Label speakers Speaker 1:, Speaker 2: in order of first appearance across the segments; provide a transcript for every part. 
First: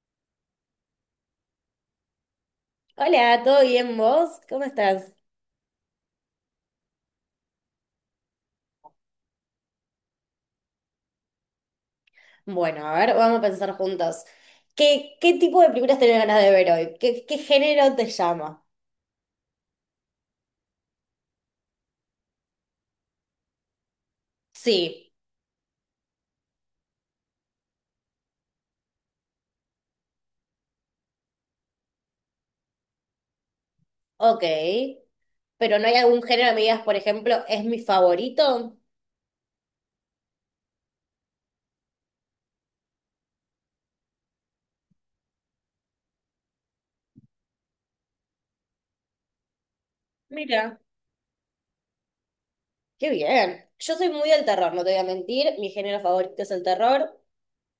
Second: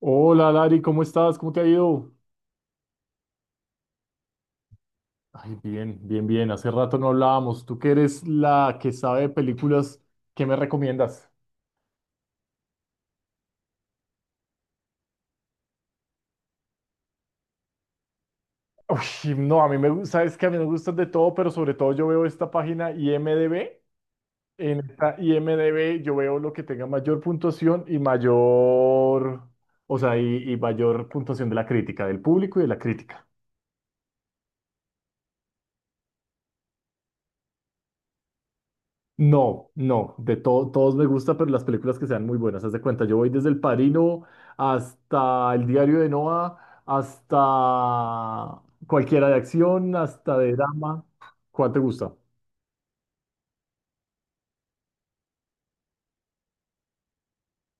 Speaker 1: Hola Lari, ¿cómo estás? ¿Cómo te ha ido?
Speaker 2: Hola, ¿todo bien vos? ¿Cómo estás?
Speaker 1: Ay, bien, bien, bien. Hace rato no hablábamos. Tú que eres la que sabe de películas, ¿qué me recomiendas?
Speaker 2: Bueno, a ver, vamos a pensar juntos. ¿Qué tipo de películas tenés ganas de ver hoy? ¿Qué género te llama?
Speaker 1: No, a mí me gusta, es que a mí me gustan de todo, pero sobre todo yo veo esta página IMDb. En
Speaker 2: Sí,
Speaker 1: esta IMDb yo veo lo que tenga mayor puntuación y mayor, o sea, y mayor puntuación de la crítica, del público y de la crítica.
Speaker 2: ok. Pero no hay algún género que me digas, por ejemplo, es mi favorito.
Speaker 1: No, no, de todo, todos me gusta, pero las películas que sean muy buenas, haz de cuenta, yo voy desde El Padrino hasta El Diario de Noah, hasta cualquiera de acción, hasta de
Speaker 2: Mira.
Speaker 1: drama. ¿Cuál te gusta?
Speaker 2: Qué bien. Yo soy muy del terror, no te voy a mentir. Mi género favorito es el terror.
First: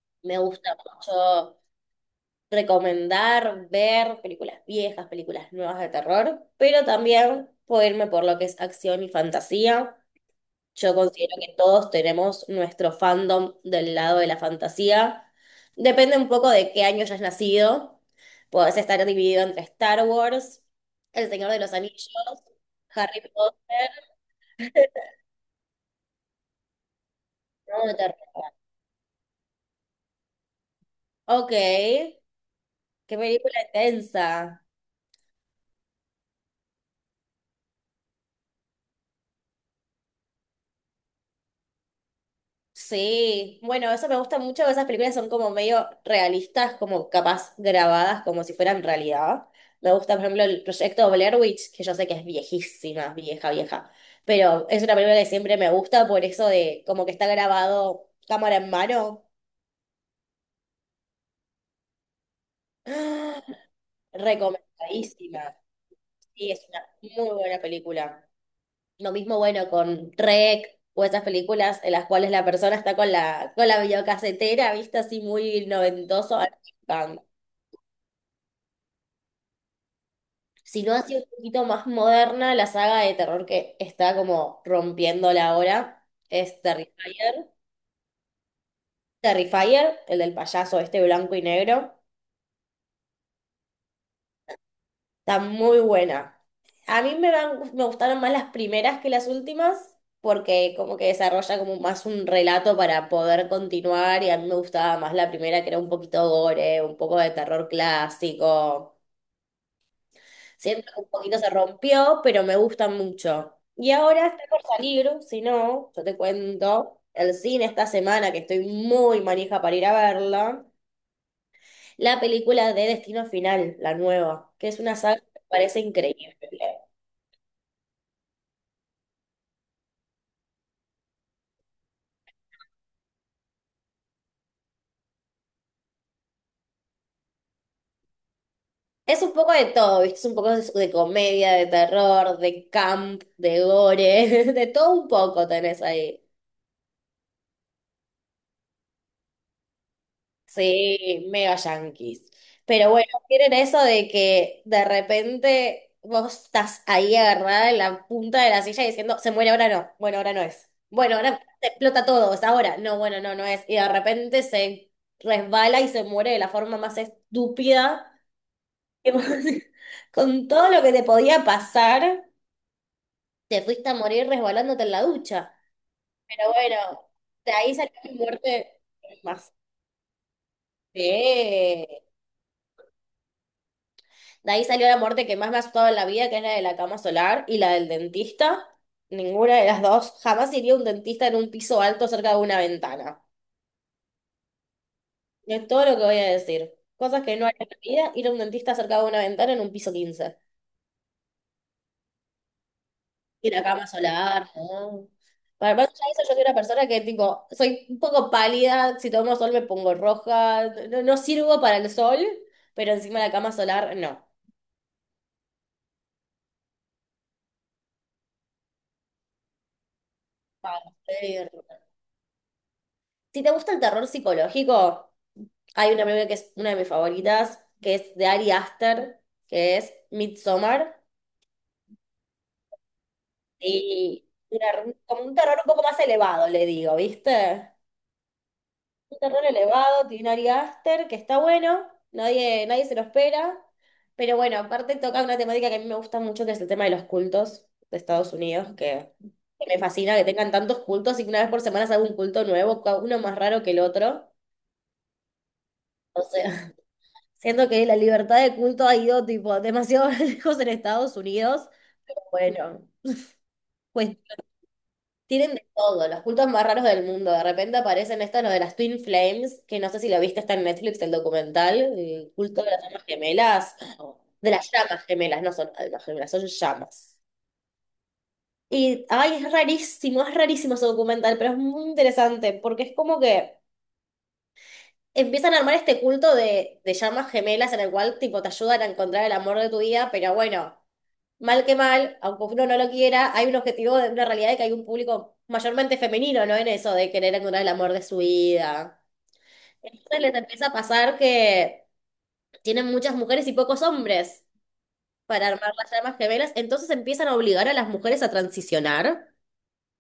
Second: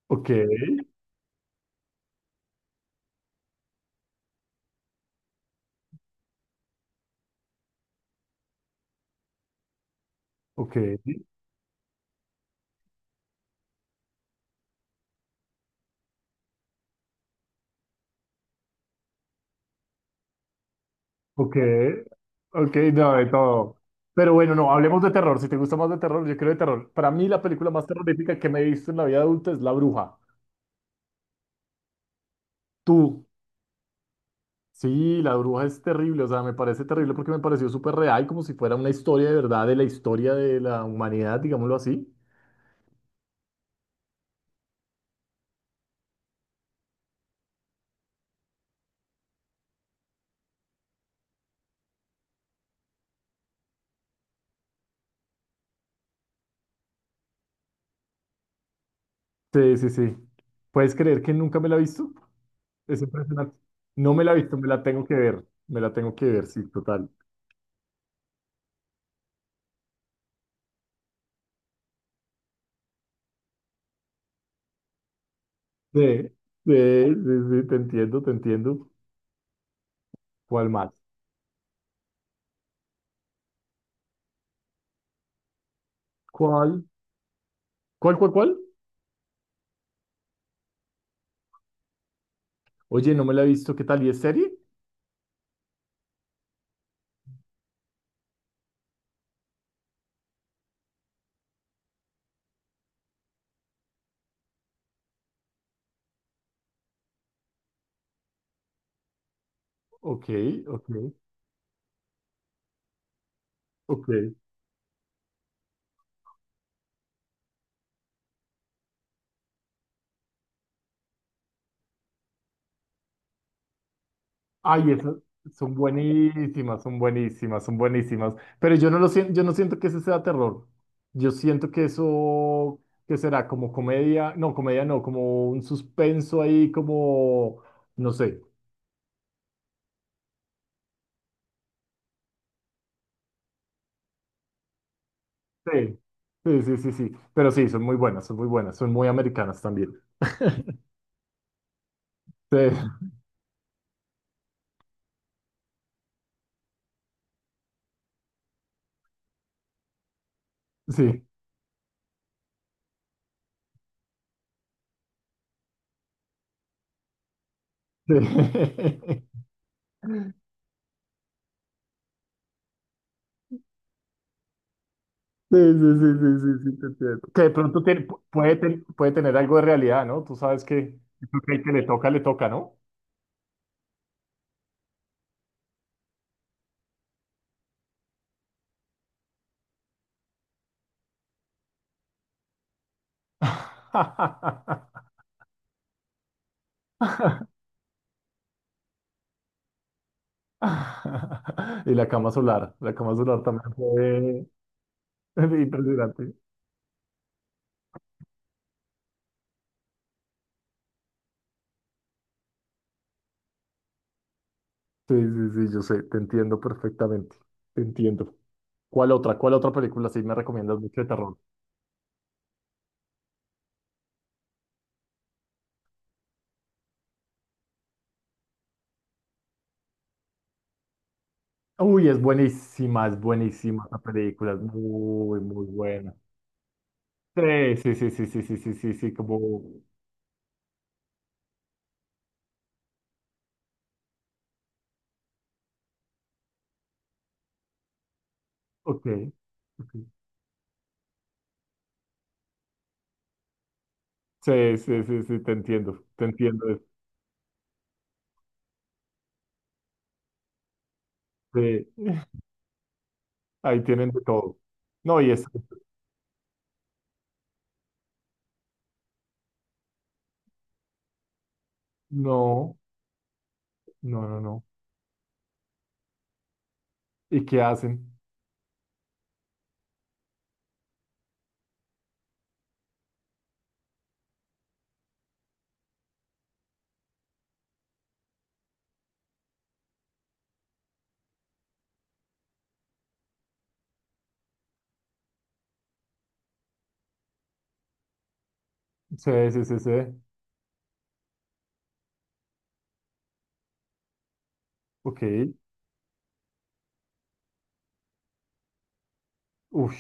Speaker 1: Ok,
Speaker 2: Me gusta mucho recomendar, ver películas viejas, películas nuevas de terror, pero también puedo irme por lo que es acción y fantasía.
Speaker 1: ok,
Speaker 2: Yo considero que todos tenemos nuestro fandom del lado de la fantasía. Depende un poco de qué año hayas nacido. Podés estar dividido entre Star Wars, El Señor
Speaker 1: ok,
Speaker 2: de los Anillos,
Speaker 1: ok, no,
Speaker 2: Harry
Speaker 1: de todo.
Speaker 2: Potter,
Speaker 1: Pero bueno, no, hablemos de terror. Si te gusta más de terror, yo creo de terror. Para mí la película más
Speaker 2: ¿no? De terror.
Speaker 1: terrorífica que me he visto en la vida adulta es La Bruja.
Speaker 2: Ok, qué
Speaker 1: ¿Tú
Speaker 2: película intensa.
Speaker 1: Sí, la bruja es terrible, o sea, me parece terrible porque me pareció súper real, como si fuera una historia de verdad de la historia de la humanidad, digámoslo así.
Speaker 2: Sí, bueno, eso me gusta mucho, esas películas son como medio realistas, como capaz grabadas como si fueran realidad. Me gusta, por ejemplo, el proyecto Blair Witch, que yo sé que es viejísima, vieja, vieja, pero es una película que siempre me gusta por eso de como que está grabado cámara en mano.
Speaker 1: Sí, sí, sí. ¿Puedes creer que nunca me la he visto? Es
Speaker 2: ¡Ah!
Speaker 1: impresionante. No me la he visto, me la tengo que ver,
Speaker 2: Recomendadísima.
Speaker 1: me la tengo que ver,
Speaker 2: Sí, es
Speaker 1: sí,
Speaker 2: una
Speaker 1: total.
Speaker 2: muy buena película. Lo mismo, bueno, con Rec o esas películas en las cuales la persona está con la videocasetera, vista así muy
Speaker 1: Sí,
Speaker 2: noventoso.
Speaker 1: sí, sí, sí, te entiendo, te entiendo. ¿Cuál más?
Speaker 2: Sino así un poquito más moderna, la saga de terror que está como rompiéndola ahora es
Speaker 1: ¿Cuál?
Speaker 2: Terrifier.
Speaker 1: ¿Cuál?
Speaker 2: Terrifier, el del payaso este blanco y negro,
Speaker 1: Oye, no me la he visto, ¿qué tal? ¿Y es serie?
Speaker 2: está muy buena. A mí me, van- me gustaron más las primeras que las últimas, porque como que desarrolla como más un relato para poder continuar, y a mí me gustaba más la primera, que era un poquito gore, un poco de terror clásico.
Speaker 1: Ok, ok,
Speaker 2: Siento que un poquito se rompió, pero me gusta mucho. Y
Speaker 1: ok.
Speaker 2: ahora está por salir, si no, yo te cuento, el cine esta semana, que estoy muy manija para ir a verla, la película de Destino Final, la nueva, que es
Speaker 1: Ay,
Speaker 2: una
Speaker 1: esas
Speaker 2: saga que me
Speaker 1: son
Speaker 2: parece increíble.
Speaker 1: buenísimas, son buenísimas, son buenísimas. Pero yo no lo siento, yo no siento que ese sea terror. Yo siento que eso, que será como comedia no, como un suspenso ahí, como, no sé.
Speaker 2: Es un poco de todo, ¿viste? Es un poco de comedia, de terror, de camp, de gore, de todo un poco tenés
Speaker 1: Sí,
Speaker 2: ahí.
Speaker 1: sí, sí, sí, sí. Pero sí, son muy buenas, son muy buenas, son muy americanas también.
Speaker 2: Sí, mega yanquis.
Speaker 1: Sí,
Speaker 2: Pero bueno, tienen eso de que de repente vos estás ahí agarrada en la punta de la silla diciendo, se muere ahora no, bueno, ahora no es. Bueno,
Speaker 1: sí,
Speaker 2: ahora te explota todo, es ahora. No, bueno, no, no es. Y de repente se resbala y se muere de la forma más estúpida.
Speaker 1: sí.
Speaker 2: Que vos con todo lo que te podía pasar, te fuiste a morir resbalándote en la ducha.
Speaker 1: Sí, sí, sí, sí,
Speaker 2: Pero
Speaker 1: sí, sí, te
Speaker 2: bueno,
Speaker 1: entiendo. Que de
Speaker 2: de ahí
Speaker 1: pronto
Speaker 2: salió mi
Speaker 1: puede,
Speaker 2: muerte
Speaker 1: puede tener
Speaker 2: más.
Speaker 1: algo de realidad, ¿no? Tú sabes que el que
Speaker 2: Sí.
Speaker 1: le toca, ¿no?
Speaker 2: De ahí salió la muerte que más me ha asustado en la vida, que es la de la cama solar y la del dentista. Ninguna de las dos. Jamás iría a un dentista en un piso alto cerca de una ventana. Es todo lo que voy a decir. Cosas que no haría en la vida, ir a un dentista cerca de una ventana en un piso 15.
Speaker 1: Y la cama solar
Speaker 2: Y la
Speaker 1: también
Speaker 2: cama
Speaker 1: fue
Speaker 2: solar, ¿no? Para más allá de eso,
Speaker 1: impresionante.
Speaker 2: yo soy una persona que, tipo, soy un poco pálida. Si tomo sol me pongo roja. No, no sirvo para el sol, pero encima la cama solar, no.
Speaker 1: Sí, sí, sí, yo sé, te entiendo perfectamente, te entiendo. ¿Cuál otra? ¿Cuál otra película sí me
Speaker 2: Para
Speaker 1: recomiendas mucho de terror?
Speaker 2: hacer- Si te gusta el terror psicológico... Hay una película que es una de mis favoritas, que es de Ari Aster, que es Midsommar,
Speaker 1: Es buenísima esa
Speaker 2: y
Speaker 1: película, es
Speaker 2: una- como un
Speaker 1: muy,
Speaker 2: terror
Speaker 1: muy
Speaker 2: un poco más
Speaker 1: buena.
Speaker 2: elevado, le digo, ¿viste?
Speaker 1: Sí, sí, sí, sí, sí, sí, sí, sí, sí,
Speaker 2: Un
Speaker 1: como,
Speaker 2: terror elevado, tiene Ari Aster, que está bueno, nadie, nadie se lo espera, pero bueno, aparte toca una temática que a mí me gusta mucho, que es el tema de los cultos de Estados Unidos,
Speaker 1: ok,
Speaker 2: que me
Speaker 1: ok.
Speaker 2: fascina que tengan tantos cultos y que una vez por semana se haga un culto nuevo, uno más raro que el otro.
Speaker 1: Sí, sí, sí, sí, te entiendo,
Speaker 2: O
Speaker 1: te entiendo.
Speaker 2: sea, siento que la libertad de culto ha ido tipo demasiado lejos en Estados Unidos.
Speaker 1: Sí,
Speaker 2: Bueno,
Speaker 1: ahí tienen
Speaker 2: pues
Speaker 1: de todo. No, y es,
Speaker 2: tienen de todo, los cultos más raros del mundo. De repente aparecen estos, los de las Twin Flames, que no sé si lo viste, está en Netflix el documental, el culto de
Speaker 1: no,
Speaker 2: las llamas gemelas,
Speaker 1: no, no,
Speaker 2: de
Speaker 1: no.
Speaker 2: las llamas gemelas, no son almas gemelas, son llamas.
Speaker 1: ¿Y qué hacen?
Speaker 2: Y, ay, es rarísimo ese documental, pero es muy interesante porque es como que empiezan a armar este culto de llamas gemelas en el cual tipo te ayudan a encontrar el amor de tu vida, pero bueno, mal que mal, aunque uno no lo quiera, hay un objetivo de una realidad de que hay un público mayormente femenino, ¿no? En eso de querer encontrar el amor de su vida.
Speaker 1: Sí, sí, sí, sí.
Speaker 2: Entonces les empieza a pasar que tienen muchas mujeres y pocos hombres
Speaker 1: Ok.
Speaker 2: para armar las llamas gemelas, entonces empiezan a obligar a las mujeres a transicionar.
Speaker 1: Uy.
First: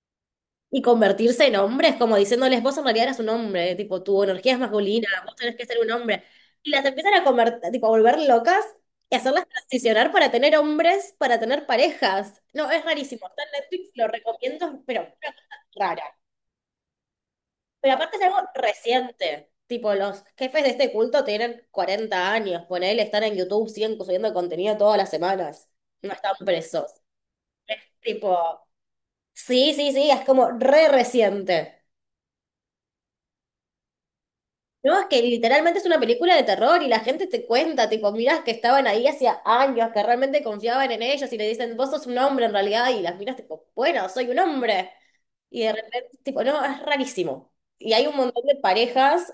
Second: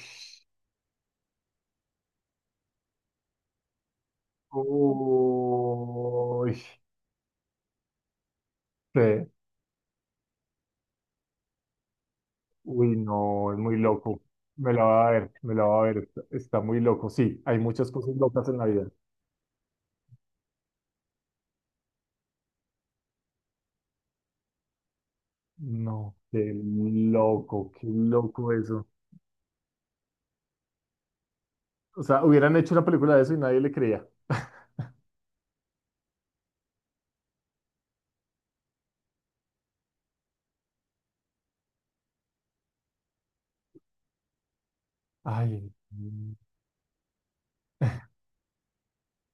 Speaker 2: Y convertirse en hombres, como diciéndoles, vos en realidad eras un hombre, tipo, tu energía es masculina, vos tenés que ser un hombre.
Speaker 1: Uy.
Speaker 2: Y las empiezan a convertir, tipo, a volver locas y
Speaker 1: Sí.
Speaker 2: hacerlas transicionar para tener hombres, para tener parejas. No, es
Speaker 1: Uy,
Speaker 2: rarísimo. Está en
Speaker 1: no, es muy
Speaker 2: Netflix, lo
Speaker 1: loco. Me
Speaker 2: recomiendo,
Speaker 1: la
Speaker 2: pero
Speaker 1: va a
Speaker 2: una
Speaker 1: ver, me la
Speaker 2: cosa
Speaker 1: va a ver.
Speaker 2: rara.
Speaker 1: Está, está muy loco. Sí, hay muchas
Speaker 2: Pero
Speaker 1: cosas
Speaker 2: aparte es algo
Speaker 1: locas en la vida.
Speaker 2: reciente. Tipo, los jefes de este culto tienen 40 años, ponele, están en YouTube, siguen subiendo contenido todas las semanas. No
Speaker 1: No,
Speaker 2: están presos. Es
Speaker 1: qué loco
Speaker 2: tipo,
Speaker 1: eso.
Speaker 2: sí, sí, sí, es como re reciente.
Speaker 1: O sea, hubieran hecho una película de eso y nadie le creía.
Speaker 2: No, es que literalmente es una película de terror y la gente te cuenta, tipo, miras que estaban ahí hacía años, que realmente confiaban en ellos y le dicen, vos sos un hombre en realidad, y las miras tipo, bueno, soy un hombre. Y
Speaker 1: Ay.
Speaker 2: de repente, tipo, no, es rarísimo. Y hay un montón de parejas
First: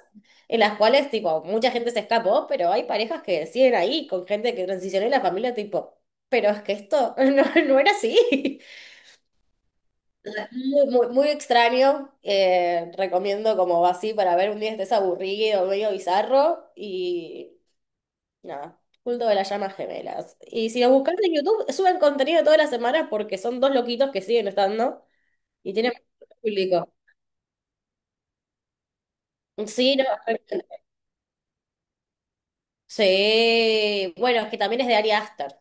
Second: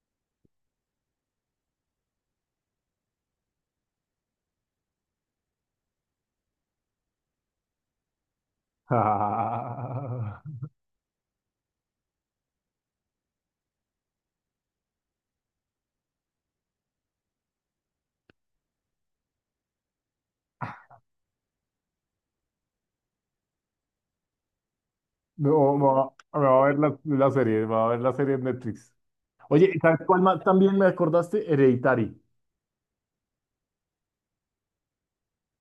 Speaker 2: en las cuales, tipo, mucha gente se escapó, pero hay parejas que siguen ahí con gente que transicionó y la familia, tipo, pero es que esto no, no era así.
Speaker 1: Ah,
Speaker 2: Muy, muy, muy extraño. Recomiendo como así para ver un día estés aburrido, medio bizarro. Y nada, culto de las llamas gemelas. Y si lo buscas en YouTube, suben contenido todas las semanas porque son dos loquitos que siguen estando y
Speaker 1: no,
Speaker 2: tienen mucho
Speaker 1: me va a ver la,
Speaker 2: público.
Speaker 1: la serie, me va a ver la serie en Netflix. Oye,
Speaker 2: Sí,
Speaker 1: ¿sabes
Speaker 2: no,
Speaker 1: cuál más? También me acordaste, Hereditary.
Speaker 2: sí. Bueno, es que también es de Ari Aster,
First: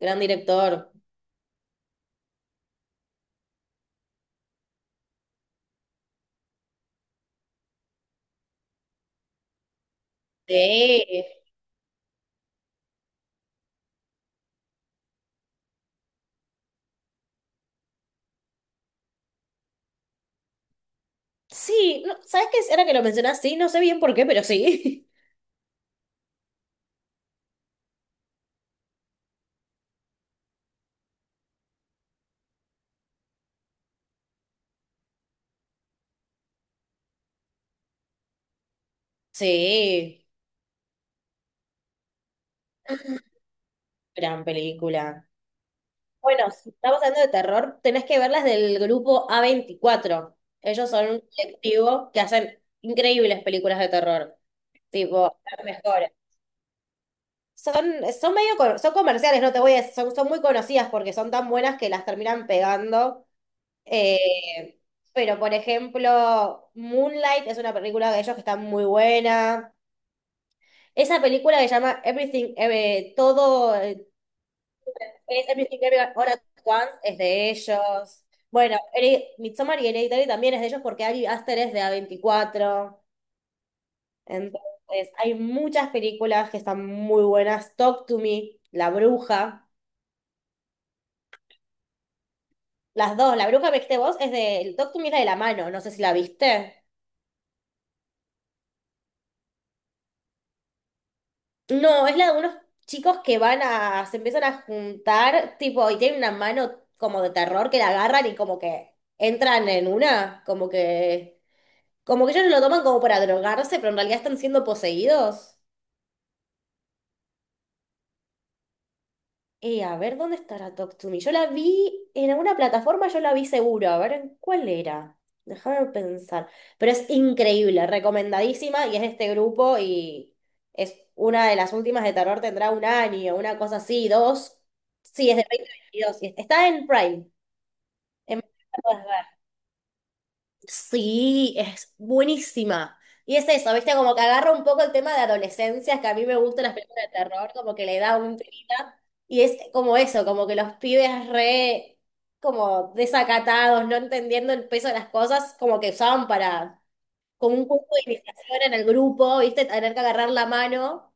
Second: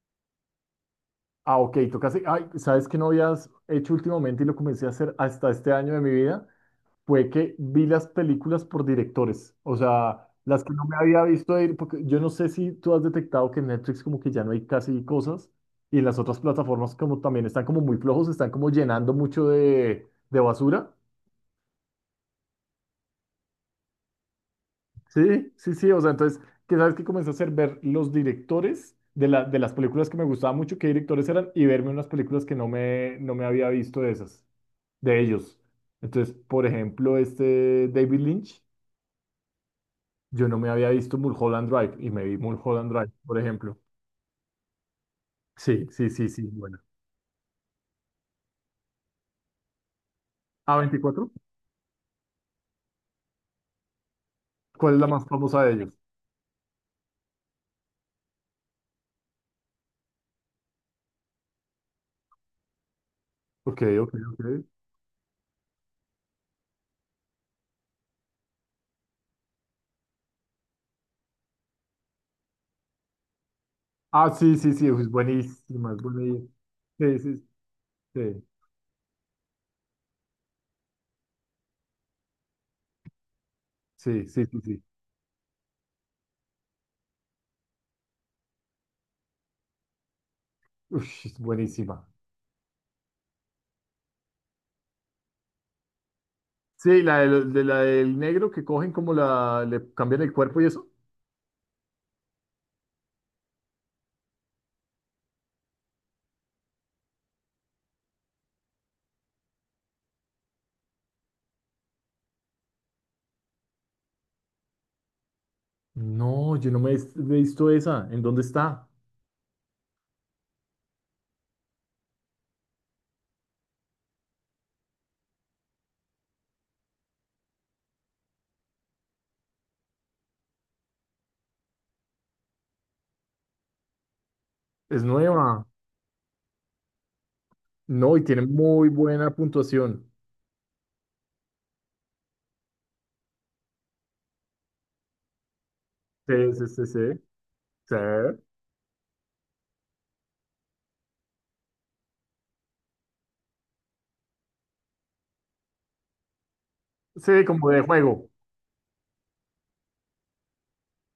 Speaker 2: gran director.
Speaker 1: Ah, ok, tocaste. Ay, ¿sabes qué no habías hecho últimamente y lo comencé a hacer hasta este año de mi vida? Fue que vi las películas por directores. O sea, las que no me había
Speaker 2: Sí.
Speaker 1: visto ir, porque yo no sé si tú has detectado que en Netflix como que ya no hay casi cosas y en las otras plataformas como también están como muy flojos, están como llenando mucho de basura.
Speaker 2: Sí, no, ¿sabes qué? Ahora que lo mencionas, sí, no sé bien por qué, pero sí.
Speaker 1: Sí, sí, sí. O sea, entonces, ¿qué sabes que comencé a hacer? Ver los directores de las películas que me gustaban mucho, qué directores eran y verme unas películas que no me, no me había visto de esas. De ellos. Entonces, por ejemplo, este David Lynch,
Speaker 2: Sí,
Speaker 1: yo no me había visto Mulholland Drive y me vi Mulholland Drive, por ejemplo.
Speaker 2: gran película.
Speaker 1: Sí, sí, sí, sí,
Speaker 2: Bueno, si
Speaker 1: bueno.
Speaker 2: estamos hablando de terror, tenés que ver las del grupo A24.
Speaker 1: ¿A
Speaker 2: Ellos son un
Speaker 1: 24?
Speaker 2: colectivo que hacen increíbles películas de terror,
Speaker 1: ¿Cuál es la más
Speaker 2: tipo,
Speaker 1: famosa
Speaker 2: las
Speaker 1: de ellos?
Speaker 2: mejores. Son, son medio, son comerciales, no te voy a decir, son, son muy conocidas porque son tan buenas que las terminan pegando.
Speaker 1: Ok, ok, ok.
Speaker 2: Eh, pero, por ejemplo, Moonlight es una película de ellos que está muy buena. Esa película que se llama Everything, todo,
Speaker 1: Ah, sí, sí, sí, es
Speaker 2: es Everything
Speaker 1: buenísima, es
Speaker 2: Everywhere All at
Speaker 1: buenísima.
Speaker 2: Once,
Speaker 1: Sí,
Speaker 2: es
Speaker 1: sí,
Speaker 2: de ellos.
Speaker 1: sí,
Speaker 2: Bueno, Midsommar y Hereditary también es de ellos porque Ari Aster es de A24.
Speaker 1: sí, sí, sí, sí.
Speaker 2: Entonces, hay muchas películas que están muy buenas. Talk to Me, La Bruja.
Speaker 1: Ush, es buenísima.
Speaker 2: Las dos. La Bruja, viste vos, es de... Talk to Me es la de la mano. No sé si la viste.
Speaker 1: Sí, la del, de la del negro que cogen como la, le cambian el cuerpo y eso.
Speaker 2: No, es la de unos chicos que van a... Se empiezan a juntar, tipo, y tienen una mano como de terror que la agarran y como que entran en una. Como que ellos lo toman como para drogarse, pero en realidad están siendo poseídos.
Speaker 1: No, yo no me he visto esa. ¿En dónde está?
Speaker 2: A ver, ¿dónde estará Talk to Me? Yo la vi en alguna plataforma, yo la vi seguro. A ver, ¿en cuál era? Déjame pensar. Pero es increíble, recomendadísima, y es de este grupo, y es una de las últimas de terror, tendrá un año, una cosa así, dos.
Speaker 1: Es
Speaker 2: Sí, es de
Speaker 1: nueva.
Speaker 2: 2022, y está en Prime.
Speaker 1: No, y tiene
Speaker 2: En...
Speaker 1: muy buena puntuación.
Speaker 2: Sí, es buenísima. Y es eso, ¿viste? Como que agarra un poco el tema de adolescencia, que a mí
Speaker 1: Sí,
Speaker 2: me gustan
Speaker 1: sí,
Speaker 2: las
Speaker 1: sí, sí.
Speaker 2: películas de terror, como que
Speaker 1: Sí,
Speaker 2: le da un tirita. Y es como eso, como que los pibes re, como desacatados, no entendiendo el peso de las cosas, como que usaban para,
Speaker 1: sí,
Speaker 2: como un
Speaker 1: como de
Speaker 2: curso de
Speaker 1: juego.
Speaker 2: iniciación en el grupo, ¿viste? Tener que agarrar la mano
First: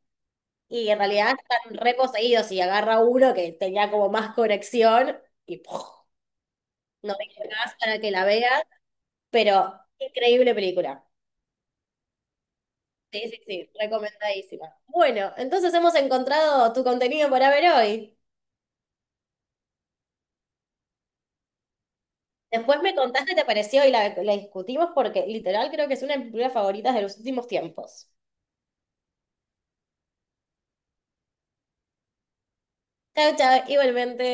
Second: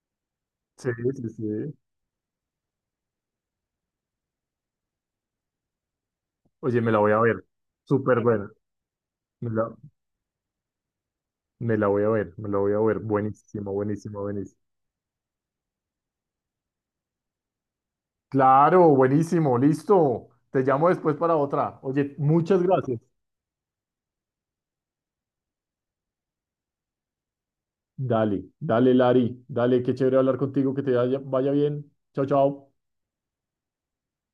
Speaker 1: Sí,
Speaker 2: y en
Speaker 1: sí,
Speaker 2: realidad están
Speaker 1: sí.
Speaker 2: re poseídos y agarra uno que tenía como más conexión y ¡puf!
Speaker 1: Oye, me la voy
Speaker 2: No
Speaker 1: a
Speaker 2: digo
Speaker 1: ver.
Speaker 2: más para que
Speaker 1: Súper
Speaker 2: la
Speaker 1: buena.
Speaker 2: veas,
Speaker 1: Me
Speaker 2: pero
Speaker 1: la,
Speaker 2: increíble película.
Speaker 1: me la voy a ver, me la voy a ver.
Speaker 2: Sí, sí, sí,
Speaker 1: Buenísimo, buenísimo, buenísimo.
Speaker 2: recomendadísima. Bueno, entonces hemos encontrado tu contenido para ver hoy.
Speaker 1: Claro, buenísimo, listo. Te llamo después para otra. Oye, muchas
Speaker 2: Después me
Speaker 1: gracias.
Speaker 2: contaste qué te pareció y la discutimos porque literal creo que es una de mis películas favoritas de los últimos tiempos.
Speaker 1: Dale, dale, Lari. Dale, qué chévere hablar contigo, que te vaya bien. Chao, chao.
Speaker 2: Chao, chao, igualmente.